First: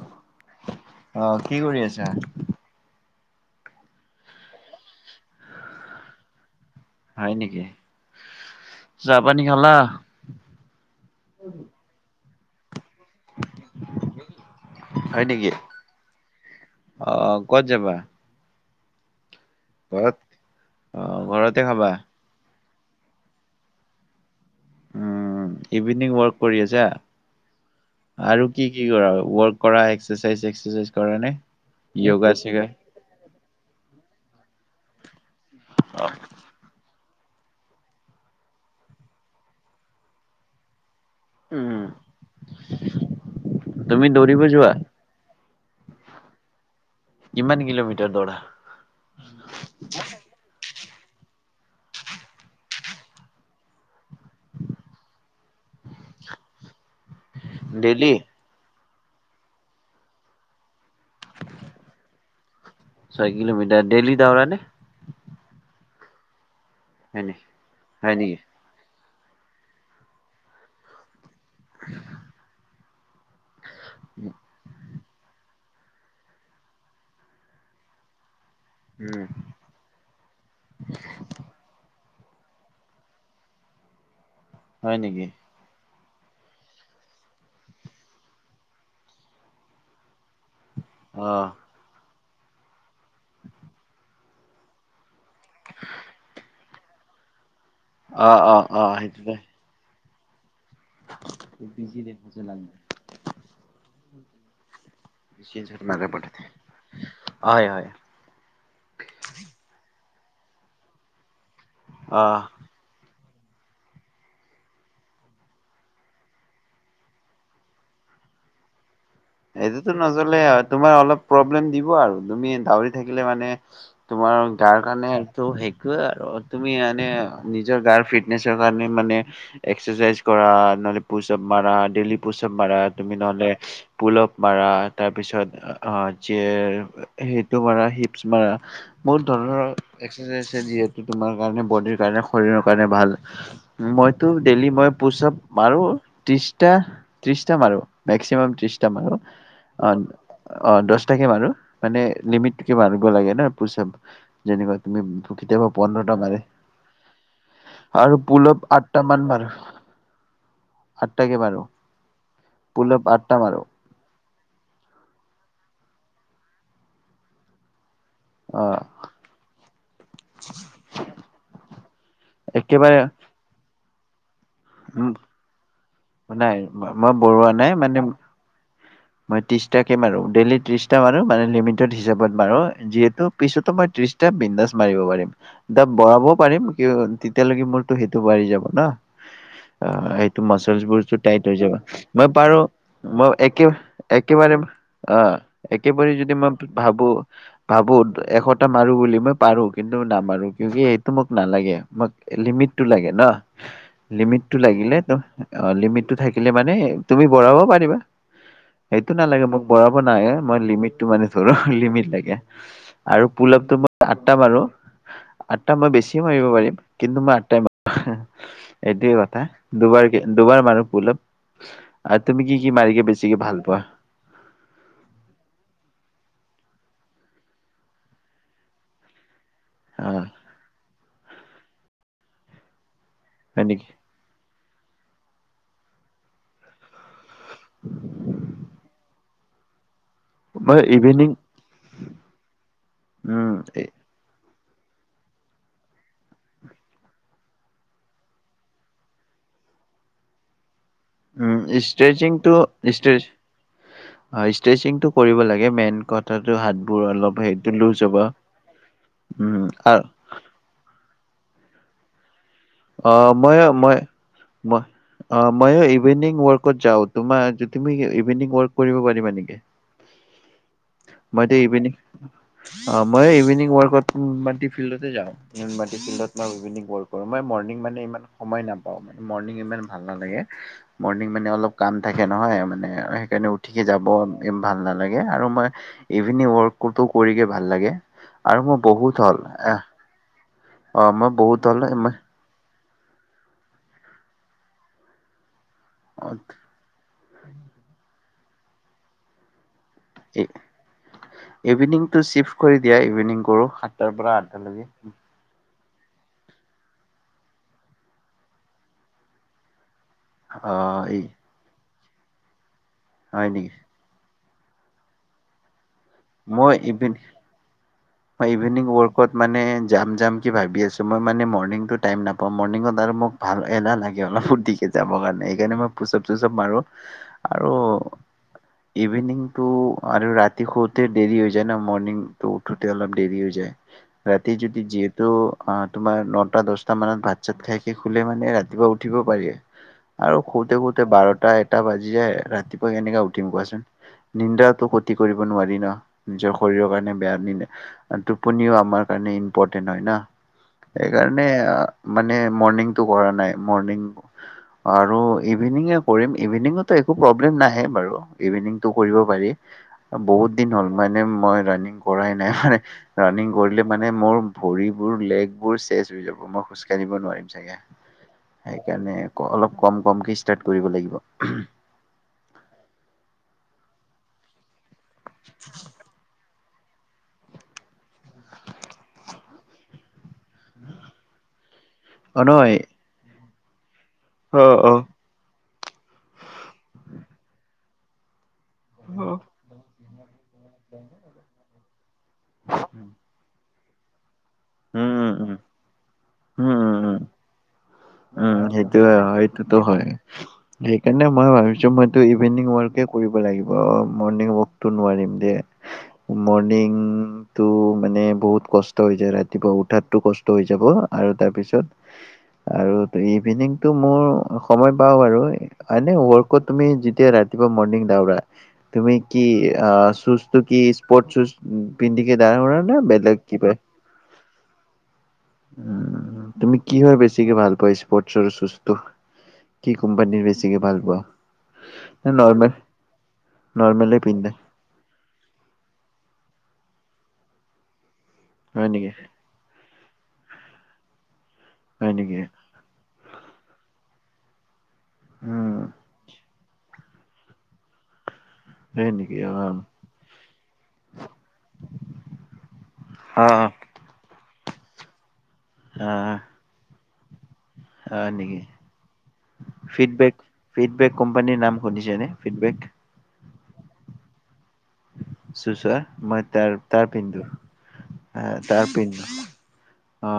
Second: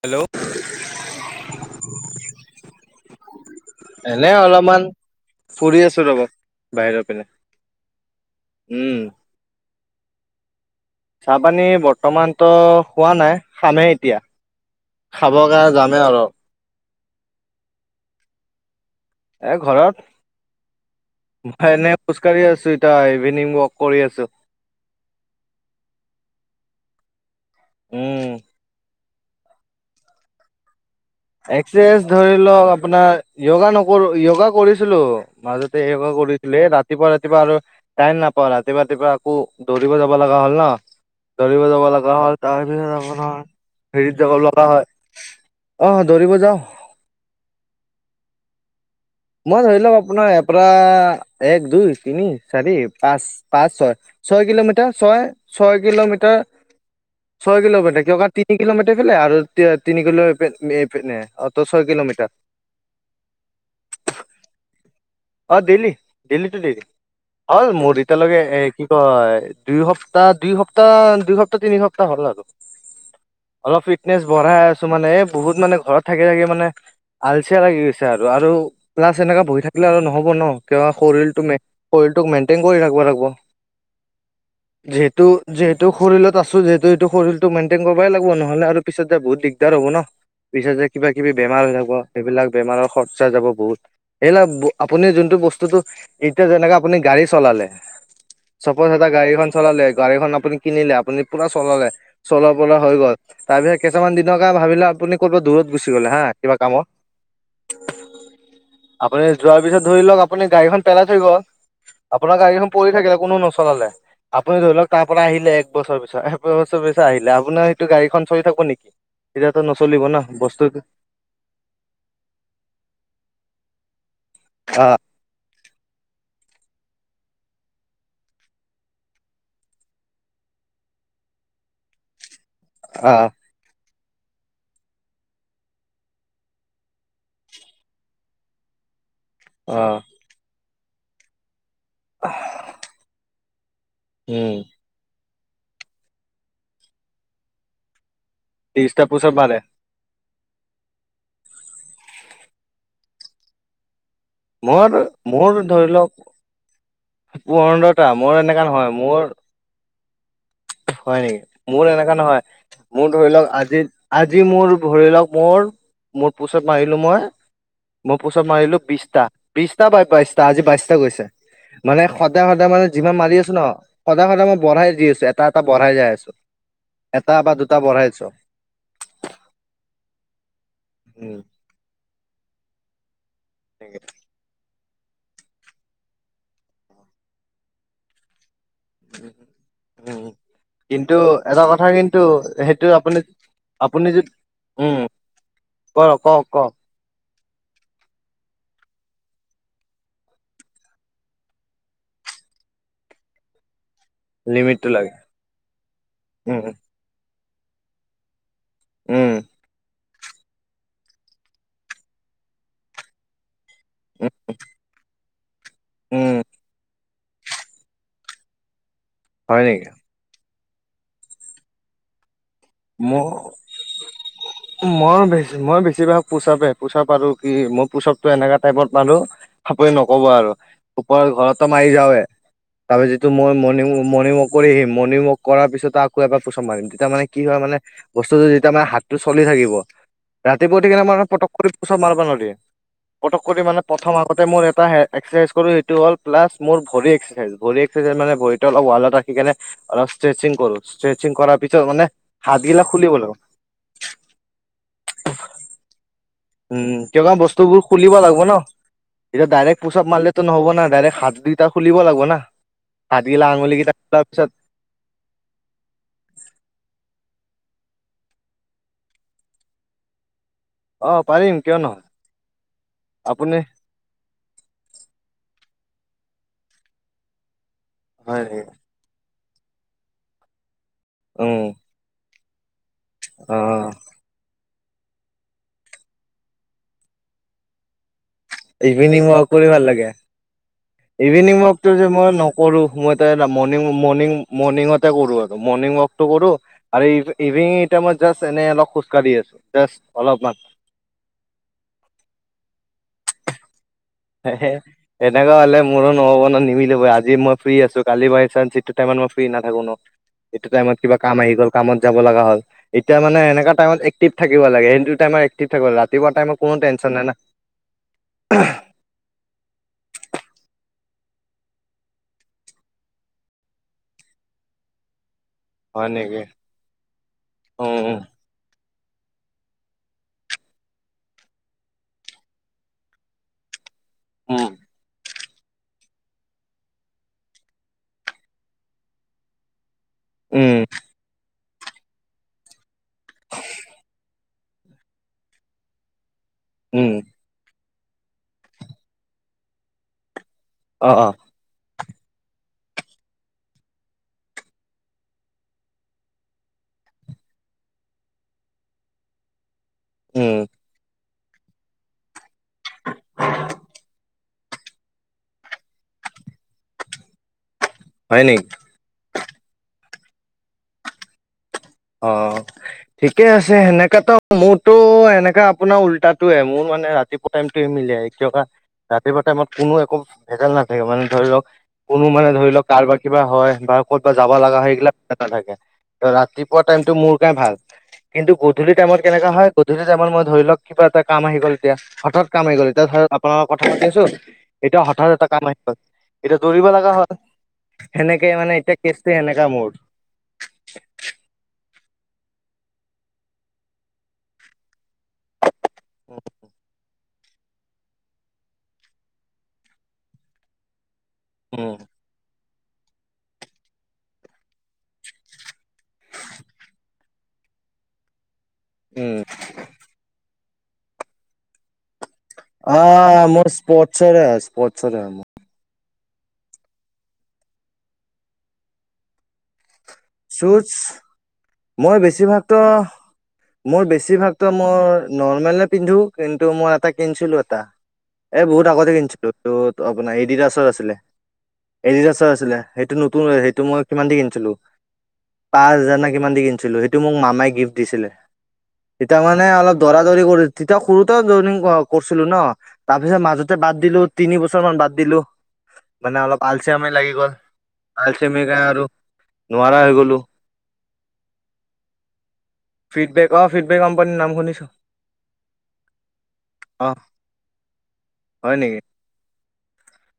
Hello অ কি কৰি আছা এনে অলপমান ফুৰি আছো ৰবা বাহিৰত গৈ পিনে হয় নেকি উম চাহ পানী খালা? চাহপানী বৰ্তমানতো খোৱা নাই খামেই এতিয়া হয় খাব নেকি কাৰণে যামেই আৰু অ ক'ত যাবা? এ ঘৰত অ ঘৰতে মই খাবা এনেই খোজ কাঢ়ি আছো এতিয়া ইভিনিং ৱক কৰি আছো উ ইভিনিং ৱৰ্ক কৰি আছা উম আৰু কি কি কৰা ৱৰ্ক কৰা এক্সাৰচাইজ এক্সাৰচাইজ এক্সাৰচাইজ ধৰি লক আপোনাৰ য়গা নকৰো য়গা কৰিছিলো মাজতে য়গা কৰিছিলে এ ৰাত ৰাতিপুৱা ৰাতিপুৱা আৰু টাইম নাপাও ৰাতিপুৱা ৰাতিপুৱা আকৌ দৌৰিব যাব লগা হ'ল ন দৌৰিব উম যাব লগা হল তাৰ পিছত আপোনাৰ তুমি হেৰিত যাব দৌৰিব লগা যোৱা হয় অঁ দৌৰিব যাওঁ কিমান কিলোমিটাৰ দৌৰা? মই ধৰি লওক আপোনাৰ ইয়াপৰা এক, দুই, তিনি, চাৰি, পাঁচ পাঁচ, ছয় ছয় কিলোমিটাৰ ছয় ছয় কিলোমিটাৰ ছয় কিলোমিটাৰ ডেইলি কিয় কা তিনি কিলোমিটাৰ এফেলাই আৰু তিনি কিলো এইফেনে অ ছয় কিলোমিটাৰ ছয় কিলোমিটাৰ ডেইলি দৌৰা নে? অ ডেইলি ডেইলি টো ডেইলি হয় নেকি অ হয় নেকি এতিয়ালৈকে সেই কি কয় দুই সপ্তাহ দুই সপ্তাহ দুই সপ্তাহ, তিনি সপ্তাহ হ'ল আৰু অলপ ফিটনেছ বঢ়াই আছ ছোঁ মানে বহুত মানে ঘৰত থাকি থাকি মানে আলচিয়া লাগি গৈছে আৰু আৰু প্লাছ উম এনেকা বহি থাক কিলে আৰু নহ'ব ন কিয় শৰীৰ শৰীৰটোক মেইনটেইন কৰি ৰাখিব লাগিব হয় যিহেতু নেকি যিহেতু শৰীৰত আছো যিহেতু এইটো শৰীৰটো মেইনটেইন কৰিবই লাগিব নহলে আৰু পিছত যে বহুত দিগদাৰ হব ন পিছত যে কিবা অ কিবি বেমাৰ হৈ থাকব সেইবিলাক বেমাৰৰ খৰচা যাব বহুত সেইবিলাক ব আপুনি যোনটো বস্তুটোটো এতিয়া যেনেকে আপুনি গাড়ী চলালে অ অ অ চাপজ এটা সেইটো গাড়ীখন চলালে গাড়ীখন আপুনি কিনিলে আপুনি পুৰা চলালে চলাবলে হৈ গ'ল তাৰ পিছত কেইটামান দিনৰ কাৰনে ভাবিলে আপুনি ক'বাত দূৰত গুচি গ'লে হা কিবা কামত হয় হয় আপুনি যোৱাৰ পিছত ধৰি লওক আপুনি গাড়ীখন পেলাই থৈ গল অ আপোনাৰ গাড়ীখন পৰি থাকিলে কোনো নচলালে আপুনি ধৰি লওক তাৰ পৰা আহিলে এক বছৰ পিছত এবছৰ পিছত আহিলে আপোনাৰ সেইটো গাড়ীখন চলি থাকব নেকি? তেতিয়াতো এইটোতো নচলিব না নচলে হয় বস্তুটো তোমাৰ অলপ প্ৰব্লেম দিব আৰু তুমি দাউৰি থাকিলে মানে তোমাৰ গাৰ আহ কাৰণে ত' সেইটোৱে আৰু তুমি এনে নিজৰ গাৰ ফিটনেছৰ কাৰণে মানে এক্সাৰচাইজ কৰা ন'হলে পোচ আপ মাৰাবা ডেইলি পোচ আপ মাৰা তুমি আহ নহলে পোলাপ মাৰা তাৰপিছত আহ যে সেইটো মাৰা হিপছ মাৰা বহুত ধৰণৰ আহ এক্সাৰচাইজ আছে যিহেতু তোমাৰ কাৰণে বডিৰ কাৰণে শৰীৰৰ কাৰণে ভাল মইতো উম ডেইলি মই পোচ আপ মাৰো ত্ৰিশটা ত্ৰিশটা মাৰো মেক্সিমাম ত্ৰিশ টা ত্ৰিশটা মাৰো পোচাপ মাৰে অ দহ তাৰিখে মাৰো মানে লিমিটকে মাৰিব লাগে ন পোচআপ মোইটো মোৰটো ধৰি লওক পূৰ্নটা আৰু মোৰ পুলপ এনেকা নহয় আঠটা মান মোৰ মাৰো। হয় আঠটাকে নেকি মাৰো মোৰ এনেকা নহয় পুলপ মোৰ ধৰি আঠটা লওক মাৰো আজি আজি মোৰ ধৰিলক মোৰ মোৰ পোছআপ মাৰিলোঁ মই মই পোচ আপ মাৰিলো অ', বিছটা। বিশটা বা বাইশটা আজি বাইশটা গৈছে, মানে সদায় সদায় মানে একেবাৰে যিমান মাৰি আছো ন' সদায় সদায় মই বঢ়াই দি উম, আছো এটা এটা বঢ়াই যাই আছো, নাই মই এটা বৰুৱা বা নাই দুটা মানে বঢ়াই আছো। মই ত্ৰিশটাকে মাৰো ডেইলি ত্ৰিশটা মাৰো, উম মানে লিমিটত হিচাপত মাৰো যিহেতু পিছতো মই তাকে। ত্ৰিশটা বিন্দাচ মাৰিব পাৰিম দ' বঢ়াবও পাৰিম, কি তেতিয়ালৈকে মোৰতো সেইটো বাঢ়ি যাব ন'। উমহুম আহ সেইটো মাচলচ বোৰো টাইট হৈ যাব, কথা কিন্তু মই পাৰো সেইটো আপুনি মই একে আপুনি যদি একেবাৰে উম আহ' ক একেবাৰে যদি কওক মই কওক ভাবো ভাবো এশটা মাৰো বুলি মই পাৰো কিন্তু নামাৰো, কি সেইটো মোক নালাগে মই লিমিটটো লাগে ন'। লিমিটটো লাগিলে অ' লিমিটটো থাকিলে উম মানে তুমি বঢ়াব পাৰিবা। সেইটো উম নালাগে মোক বৰ মই লিমিটটো মানি চলোঁ লিমিট লাগে আৰু পুলাপটো উম আঠটা মাৰো আঠটা মই বেছি উম মাৰিব পাৰিম, কিন্তু মই আঠটাই মাৰো। এইটোৱে কথা, হয় নেকি দুবাৰ- দুবাৰ মাৰো পুলোপ। আৰু তুমি কি কি মাৰিকে মোৰ বেছিকে ভাল পোৱা? মই মই বেছিভাগ পোছ- পোছ পাৰো কি মই পোচাপতো এনেকা টাইপত পাৰো আপুনি অ নকব আৰু ঘৰতো মাৰি যাওঁয়ে, তাৰিপিছটো মই যিটো হয় মৰ্ণং নেকি মৰ্ণং ৱক কৰি আহি মৰ্ণং ৱক কৰাৰিছত, আকৌ এাৰ প্ৰোছ মাৰিম তেতিয়া মানে কি হয় মানে বস্তুটো যেতিয়া মানে হাতটো চলি থাকিব। ৰাতিপুৱ মই উঠি কিনে মে ইভিনিং পটক কৰি পুচাব মাৰিবা নোৱাৰিদিয়ে, পটক উম কৰি মানে প্ৰথম আগতে মই এটা এক্সাৰচাইজ কৰো সেইটো হ'ল প্লাছ মোৰ ভৰি এক্সাৰচাইজ, ভৰি এক্সাৰচাইজ মানে ভৰি অলপ ওৱালত ৰাখি কেনে অলপ ষ্ট্ৰেচিং কৰো, ষ্ট্ৰেচিং কৰাৰ পিছত মানে হাতগিলা খুলিব ইষ্টেজ লাগিব ইষ্ট্ৰেচি কৰিব লাগে। মাইন কথা উম', কিয় কাৰণে বস্তুবোৰ খুলিব লাগিব ন'। এতিয়া উম ডাইৰেক্ট আৰু পোচাপ মাৰিলে টো নহব না ডাইৰেক্ট হাত দুটা খুলিব লাগিব না। অ হাতগিলা মই আঙুলি মই বিলাগ খুলনা পিছত মই অ', মই ইভিনং ওৱকট যাওঁ, তোমাৰ তুমি ইভিনিং ওৱক কৰিব পাৰিবা নেকি? অ মইতি পাৰিম কিয় ইভিনিং নহয় অ' মই আপুনি ইভিনিং ওৱাৰকত নাটি ফিল্ডতে যাওঁ, ফিল্ডত মই ইভিনং ওৱক কৰো মই মৰ্ণং মানে মানে মই হয় সময় নেকি নেপাওঁ, মৰ্নিং ইমান ভাল নেলাগে মৰ্নিং উম, অলপ কাম থাকে নহয় মানে আৰু সেইকাৰণে উঠিকে অ' যাব ভাল নালাগে, আৰু মই ইভিনিং ওৱকটো কৰিগৈ ভাল লাগে। আৰু মই বহুত ইভিনিং হ'ল ওৱাক কৰি আহ ভাল লাগে, অ মই বহুত ইভিনিং ওৱাক হ'ল টো যে মই কৰো মই মণং মৰ্ণং মৰ্ণিঙতে কৰো আৰু মৰ্ণিং ওৱাক টো কৰো। আৰু ইভিনিং টাইমত জাষ্ট এনে অলপ খোজকাঢ়ি আছো জাষ্ট। অলপমান। ইভিনিংটো চিফ কৰি দিয়া ইভিনিং কৰো সাতটাৰ পৰা আঠটালৈকে। তেনেকুৱা হ'লে মোৰো নহ'ব নহয় নিমিলিব আজি মই ফ্ৰী আছো, কালি বাই চান্স এইটো টাইমত মই ফ্ৰী নাথাকো ন'। এইটো অ টাইমত কিবা এই কাম আহি গ'ল কামত যাব লগা হ'ল, এতিয়া মানে হয় নেকি এনেকা টাইমত এক্টিভাকিব লাগে সেইটো টাইম এক্টিভ থাকিব, ৰাতিপুৱা টাইম কোনো টেনচন নাই নাহ। ইভিনংক ওৱক ত' মানে যাম যাম কি ভাবি আছোঁ, মই মানে মৰ্নিংটো টাইম নাপাওঁ মৰ্নিংত আৰু মোক ভাল এলাহ লাগে অলপ ফূৰ্তিকে যাবৰ কাৰণে, সেইকাৰণে মই হয় নেকি? পুচাপ-চুচাপ মাৰো আৰু। উম, উম, ইভিনিংটো আৰু ৰাতি শুতে দেৰি হৈ যায় ন মৰ্ণিংটো টোতে অলপ দেৰি হৈ যায় ৰাতি উম, যদি যিহেতু আ তোমাৰ নটা দছটামানত ভাত - চাত খাই খি শুলে মানে ৰাতিপুৱা উঠিব পাৰি। আৰু উম, শুতে শুতে বাৰটা এ টা বাজি যায় ৰাতিপুৱা কেনেকে উঠিম কোৱাচোন? নিন্দাওটো খটি কৰিব নোৱাৰি ন। নিজৰ শৰীৰৰ উম, কাৰণে বেয়া নিদে আৰু টোপনিও আমাৰ কাৰণে ইম্পৰ্টেণ্ট হয় না। অ', অ', সেইকাৰণে আ মানে মৰ্ণিংটো কৰা নাই মৰ্ণিং অ আৰু ইভিনিঙে কৰিম, ইভিনিংতো একো প্ৰব্লেম নাহে বাৰু ইভিনিংটো কৰিব পাৰি। অ উম। বহুত দিন হ'ল মানে মই ৰাণিং কৰাই নাই মানে ৰানিং কৰিলে মানে মোৰ ভৰিবোৰ, লেগবোৰ চেচ হৈ যাব, মই খোজ কাঢ়িব নোৱাৰিম চাগে। হয় নি? সেইকাৰণে ক অলপ কম কমকে ষ্টাৰ্ট কৰিব লাগিব উহু। অ অ ঠিকে আছে সেনেকাটো মোৰতো এনেকা আপোনাৰ উল্টাটোয়ে মোৰ মানে ৰাতি ও টাইমটোয়ে মিলে কিয়বা ৰাতিপুৱা টাইমত কোনো একো ভেজাল নাথাকে মানে ধৰি লওক কোনো অ মানে ধৰি নহয় লওক কাৰোবাৰ কিবা হয় বা ক'তবা যাব অ লাগা হয় অ সেইগিলাক নাথাকে, ত ৰাতিপুৱা টাইমটো মোৰ কাৰণে ভাল। কিন্তু গধূলি টাইমত অ কেনেকা হয়? গধূলি টাইমত মই ধৰি লওক কিবা এটা কাম আহি গ'ল এতিয়া হঠাৎ কাম আহি গ'ল এতিয়া ধৰ আপোনাৰ কথা পাতি আছো এতিয়া উম হঠাৎ উম এটা উম কাম আহি গ'ল। এতিয়া উম দৌৰিব উম লগা উম হ'ল। সেনেকে উম মানে এতিয়া সেইটোৱে কেচটো আৰু সেনেকা সেইটোত মোৰ হয়। সেইকাৰণে মই ভাবিছো মইতো ইভিনিং ৱাৰকে কৰিব লাগিব, মৰ্ণিং ৱকটো নোৱাৰিম। ডে মৰ্ণিং টো মানে বহুত কষ্ট হৈ যায় ৰাতিপুৱা উঠাটো কষ্ট হৈ যাব আৰু তাৰ উম পিছত আৰু ইভিনিংটো মোৰ সময় পাও আৰু মানে ৱৰ্কত তুমি যেতিয়া ৰাতিপুৱা মৰ্ণিং দৌৰা তুমি উম কি আ সুজটো কি স্পট সুজ পিন্ধিকে দাওৰা নে আহ বেলেগ মোৰ কিবা? স্পৰ্টচৰে হয় স্পৰ্টচৰে হয় মোৰ উম তুমি কিহৰ বেছিকে ভাল পোৱা স্পৰ্টচৰ সুজটো। কি কোম্পানীৰ বেছিকে শ্বুজ ভাল পোৱা? মই নে নৰ্মেল বেছিভাগতো, মোৰ নৰ্মেলে পিন্ধা বেছিভাগটো মই নৰ্মেলে পিন্ধো কিন্তু মই এটা কিনছিলো এটা, এ বহুত হয় আগতে নেকি কিনিছিলো। ত' আপোনাৰ এডিডাছৰ আছিলে, হয় নেকি এডিডাছৰ আছিলে। সেইটো নতুন সেইটো মই কিমান দি কিনিছিলো? উম পাঁচ হাজাৰ না কিমান দি কিনিছিলো, সেইটো মোক মামাই গিফ্ট দিছিলে। হয় নেকি তেতিয়া অ মানে অলপ দৌৰা-দৌৰি কৰি, তেতিয়া সৰুতে জয়নিং কৰা কৰিছিলো ন। তাৰ পিছত অ মাজতে বাদ দিলো, তিনি বছৰ মান বাদ দিলো। অ মানে অলপ আলচিয়ামী লাগি গল, হয় নেকি আলচিয়ামী [unintelligible] আৰু নোৱাৰা হৈ ফিডবেক গলো। ফিডবেক কোম্পানীৰ নাম শুনিছেনে, ফিডবেক? ফিডবেক অ ফিডবেক কম্পানীৰ নাম শুনিছো। চুচ চোৱা, মই তাৰ তাৰ অ পিন্ধো আ হয় তাৰ নেকি পিন্ধো অ।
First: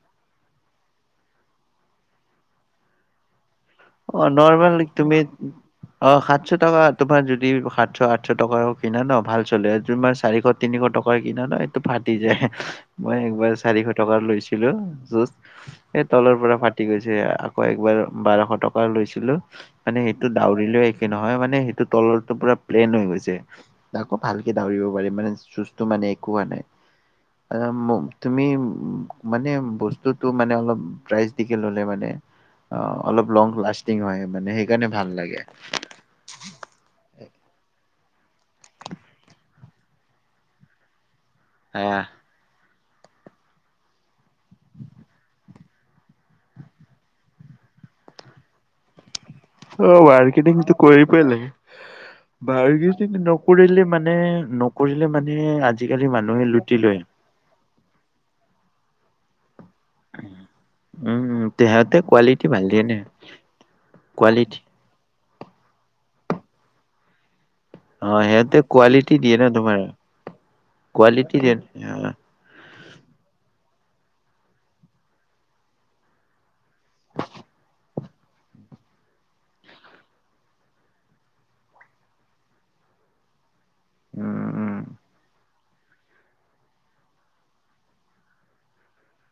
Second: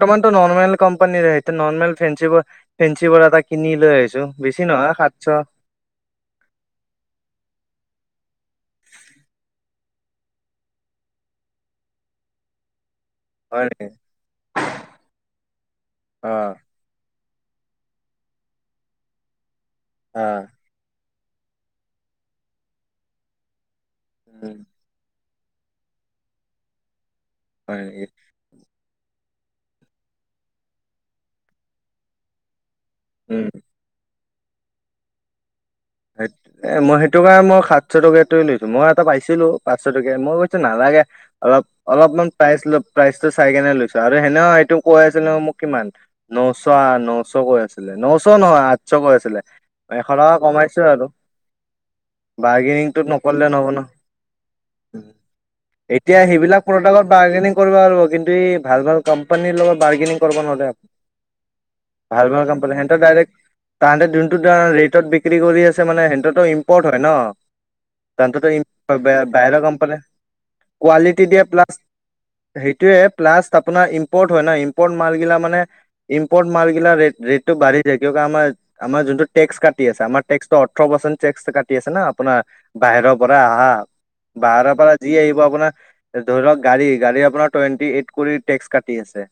তমানটো নৰ্মেল কম্পানীৰে সেইটো নৰ্মেল ফেঞ্চি ব ফেঞ্চি [unintelligible] কিনি লৈ আহিছো অ বেছি নৰ্মেল নহয়, তুমি সাতশ। অ সাতশ টকা তোমাৰ যদি সাতশ, আঠশ টকাৰো কিনা ন ভাল চলে দু মাহছ চাৰিশ, তিনিশ টকাৰ কিনা নাই এইটো ফাটি যায়। মই একবাৰ হয় চাৰিশ নেকি টকা লৈছিলো যোচ, এই অ তলৰ পৰা ফা ফাতি গৈছে, আকৌ একবাৰ বাৰশ টকা লৈছিলো মানে অ সেইটো দৌৰিলো - নহয় মানে সেইটো তলৰটো পুৰা প্লেন হৈ গৈছে, তাকো ভালকে উম দৌৰিব পাৰি মানে যোছ- তো মানে একো হোৱা নাই। হয় আচ্ছা', নেকি তুমি- মানে বস্তুটো মানে অলপ প্ৰাইচ দি কিনি ল'লে মানে অলপ উম লং- লাষ্টিং হয়, মানে সেইকাৰণে ভাল লাগে। সেই এ- মই সেইটো কাৰণে মই সাতশ টকীয়াটো লৈছো, মই এটা পাইছিলো পাঁচশ টকীয়া মই কৈছো নালাগে। অলপ, আহ অলপমান প্ৰাইজ-প্ৰাইজটো চাই কেনে লৈছো। আৰু হেনেও এইটো কৈ আছিল ন' মোক কিমান- নশ, নশ কৈ আছিলে, নশ নহয়, আঠশ কৈ আছিলে। অ', এশ টকা বাৰ্গেনিংটো কমাইছো আৰু কৰি পোৱা নাই। বাৰ্গেনিংটো বাৰ্গেনিং নহ'ব নকৰিলে মানে, ন নকৰিলে মানে আজিকালি এতিয়া মানুহে সেইবিলাক লুটি লয়। প্ৰডাক্টত বাৰ্গেনিং কৰিব পাৰো, কিন্তু এই ভাল ভাল কোম্পানীৰ লগত বাৰ্গেনিং কৰিব নোৱাৰে। উম উম তেহেতে ভাল-ভাল কোৱালিটি ভাল কোম্পানী, দিয়ে নে সিহঁতৰ ডাইৰেক তাহঁতে যোনটো কোৱালিটি ৰেটত বিক্ৰী কৰি আছে মানে সেইটোত মানে ইম্পৰ্ট হয় ন'। অ সিহঁতে কোৱালিটি সিহঁতৰ দিয়ে ন বাহিৰৰ তোমাৰ কোম্পানী, কোৱালিটি দিয়ে প্লাছ- সেইটোয়ে, প্লাছ আপোনাৰ ইম্পৰ্ট হয় ন' ইম্পৰ্ট মাৰিলে মানে- ইম্পৰ্ট মাৰ্গিলা ৰেটটো বাৰহি যায়, কিয় আমাৰ, আমাৰ যোনটো টেক্স কাটি আছে, আমাৰ- টেক্সটো ওঠৰ পাৰ্চেন্ট টেক্স কাটি আছে না' আপোনাৰ বাহিৰৰ পৰা আহা। বাহিৰৰ উম পৰা- যি আহিব আপোনাৰ ধৰ লওঁক গাড়ী-গাড়ী আপোনাৰ টুৱেণ্টি এইট কৰি টেক্স কাটি আছে।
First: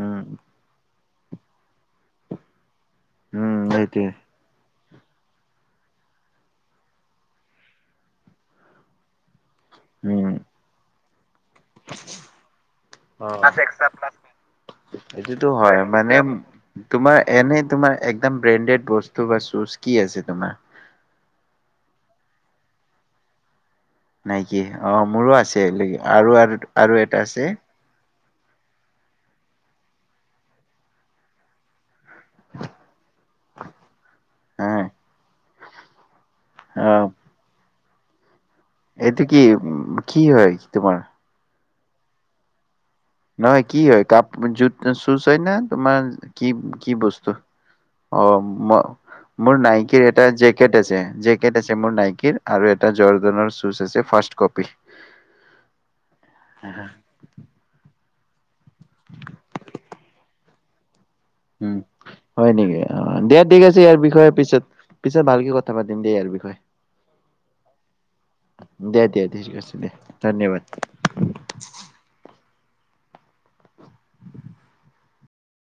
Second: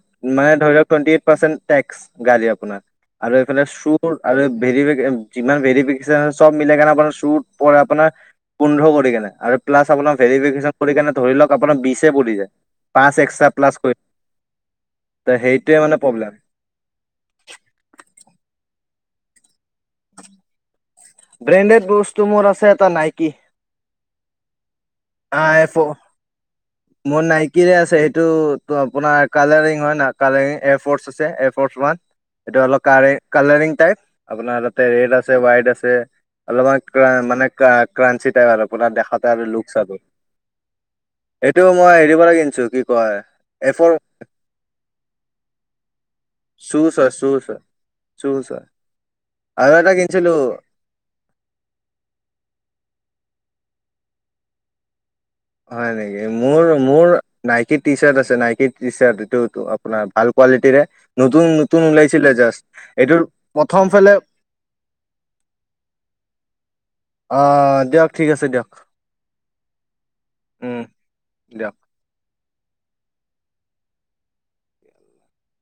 উম উম মানে ধৰি লওঁক টুৱেণ্টি এইট পাৰ্চেন্ট টেক্স গাড়ী আপোনাৰ। আৰু উম এইফালে সেইটোৱে চুৰ- আৰু ভেৰিবে- যিমান ভেৰিফিকেশচন চব মিলাই কেনে আপোনাৰ চুত প-পোন্ধ কৰি আৰু- প্লাছ আপোনাৰ উম ভেৰিফিকেশন কৰি কিনে ধৰি লওঁক আপোনাৰ বিছে পৰি যায়। পাঁচ এক্সট্ৰা প্লাছ কৰি- এইটোতো সেইটোৱে হয়, মানে প্ৰব্লেম। তোমাৰ এনেই তোমাৰ একদম ব্ৰেণ্ডেড বস্তু বা চুজ কি আছে তোমাৰ? ব্ৰেণ্ডেড বস্তু মোৰ আছে এটা নাইকি। নাইকি, অঁ', মোৰো আই আছে, আৰু-আৰু, আৰু এটা আছে। ঠিকে আছে। এইটো ত' আপোনাৰ কালাৰিং হয় না' কালাৰিং এ ফৰ্চ আছে এফৰ্ ওৱান। এইটো অলপ কা-কালাৰিং টাইপ, আপোনাৰ হা তা'তে ৰেড আছে, হোৱাইট আছে। অ অলপমান মানে কা-ক্ৰানঞ্চি টাইপ আৰু। আপোনাৰ এইটো দেখাতে কি, আৰু লুকচ আৰু উম' কি হয় তোমাৰ? এইটো মই হেৰী পৰা কিনিছো কি কয় নহয়, কি এফৰ হয় কাপ জুত-চুজ হয় না' তোমাৰ কি কি চুজ হয় বস্তু? চুজ হয় অ', চুজ হয় ম-মোৰ আৰু নাইকিৰ এটা, কিনিছিলো জেকেট আছে। জেকেট আছে মোৰ নাইকিৰ, আৰু এটা জৰ্ডনৰ শুজ আছে ফাৰ্ষ্ কপি। হয় নেকি। উম মোৰ-মোৰ- নাইকীৰ টি চাৰ্ট আছে, নাইকিৰ টি চাৰ্ট, এইটো আপোনাৰ ভাল কোৱালিটিৰে। নতুন-নতুন ওলাইছিলে জাষ্ট। এইটোৰ প্ৰথম ফালে তাৰপিছত পিছত ভালকে কথা পাতিম দেই হাঁহৰ বিষয়ে। আহ দিয়ক ঠিক আছে দিয়ক দিয়া-দিয়া, থৈছো দিয়া, ধন্যবাদ। উম দিয়ক।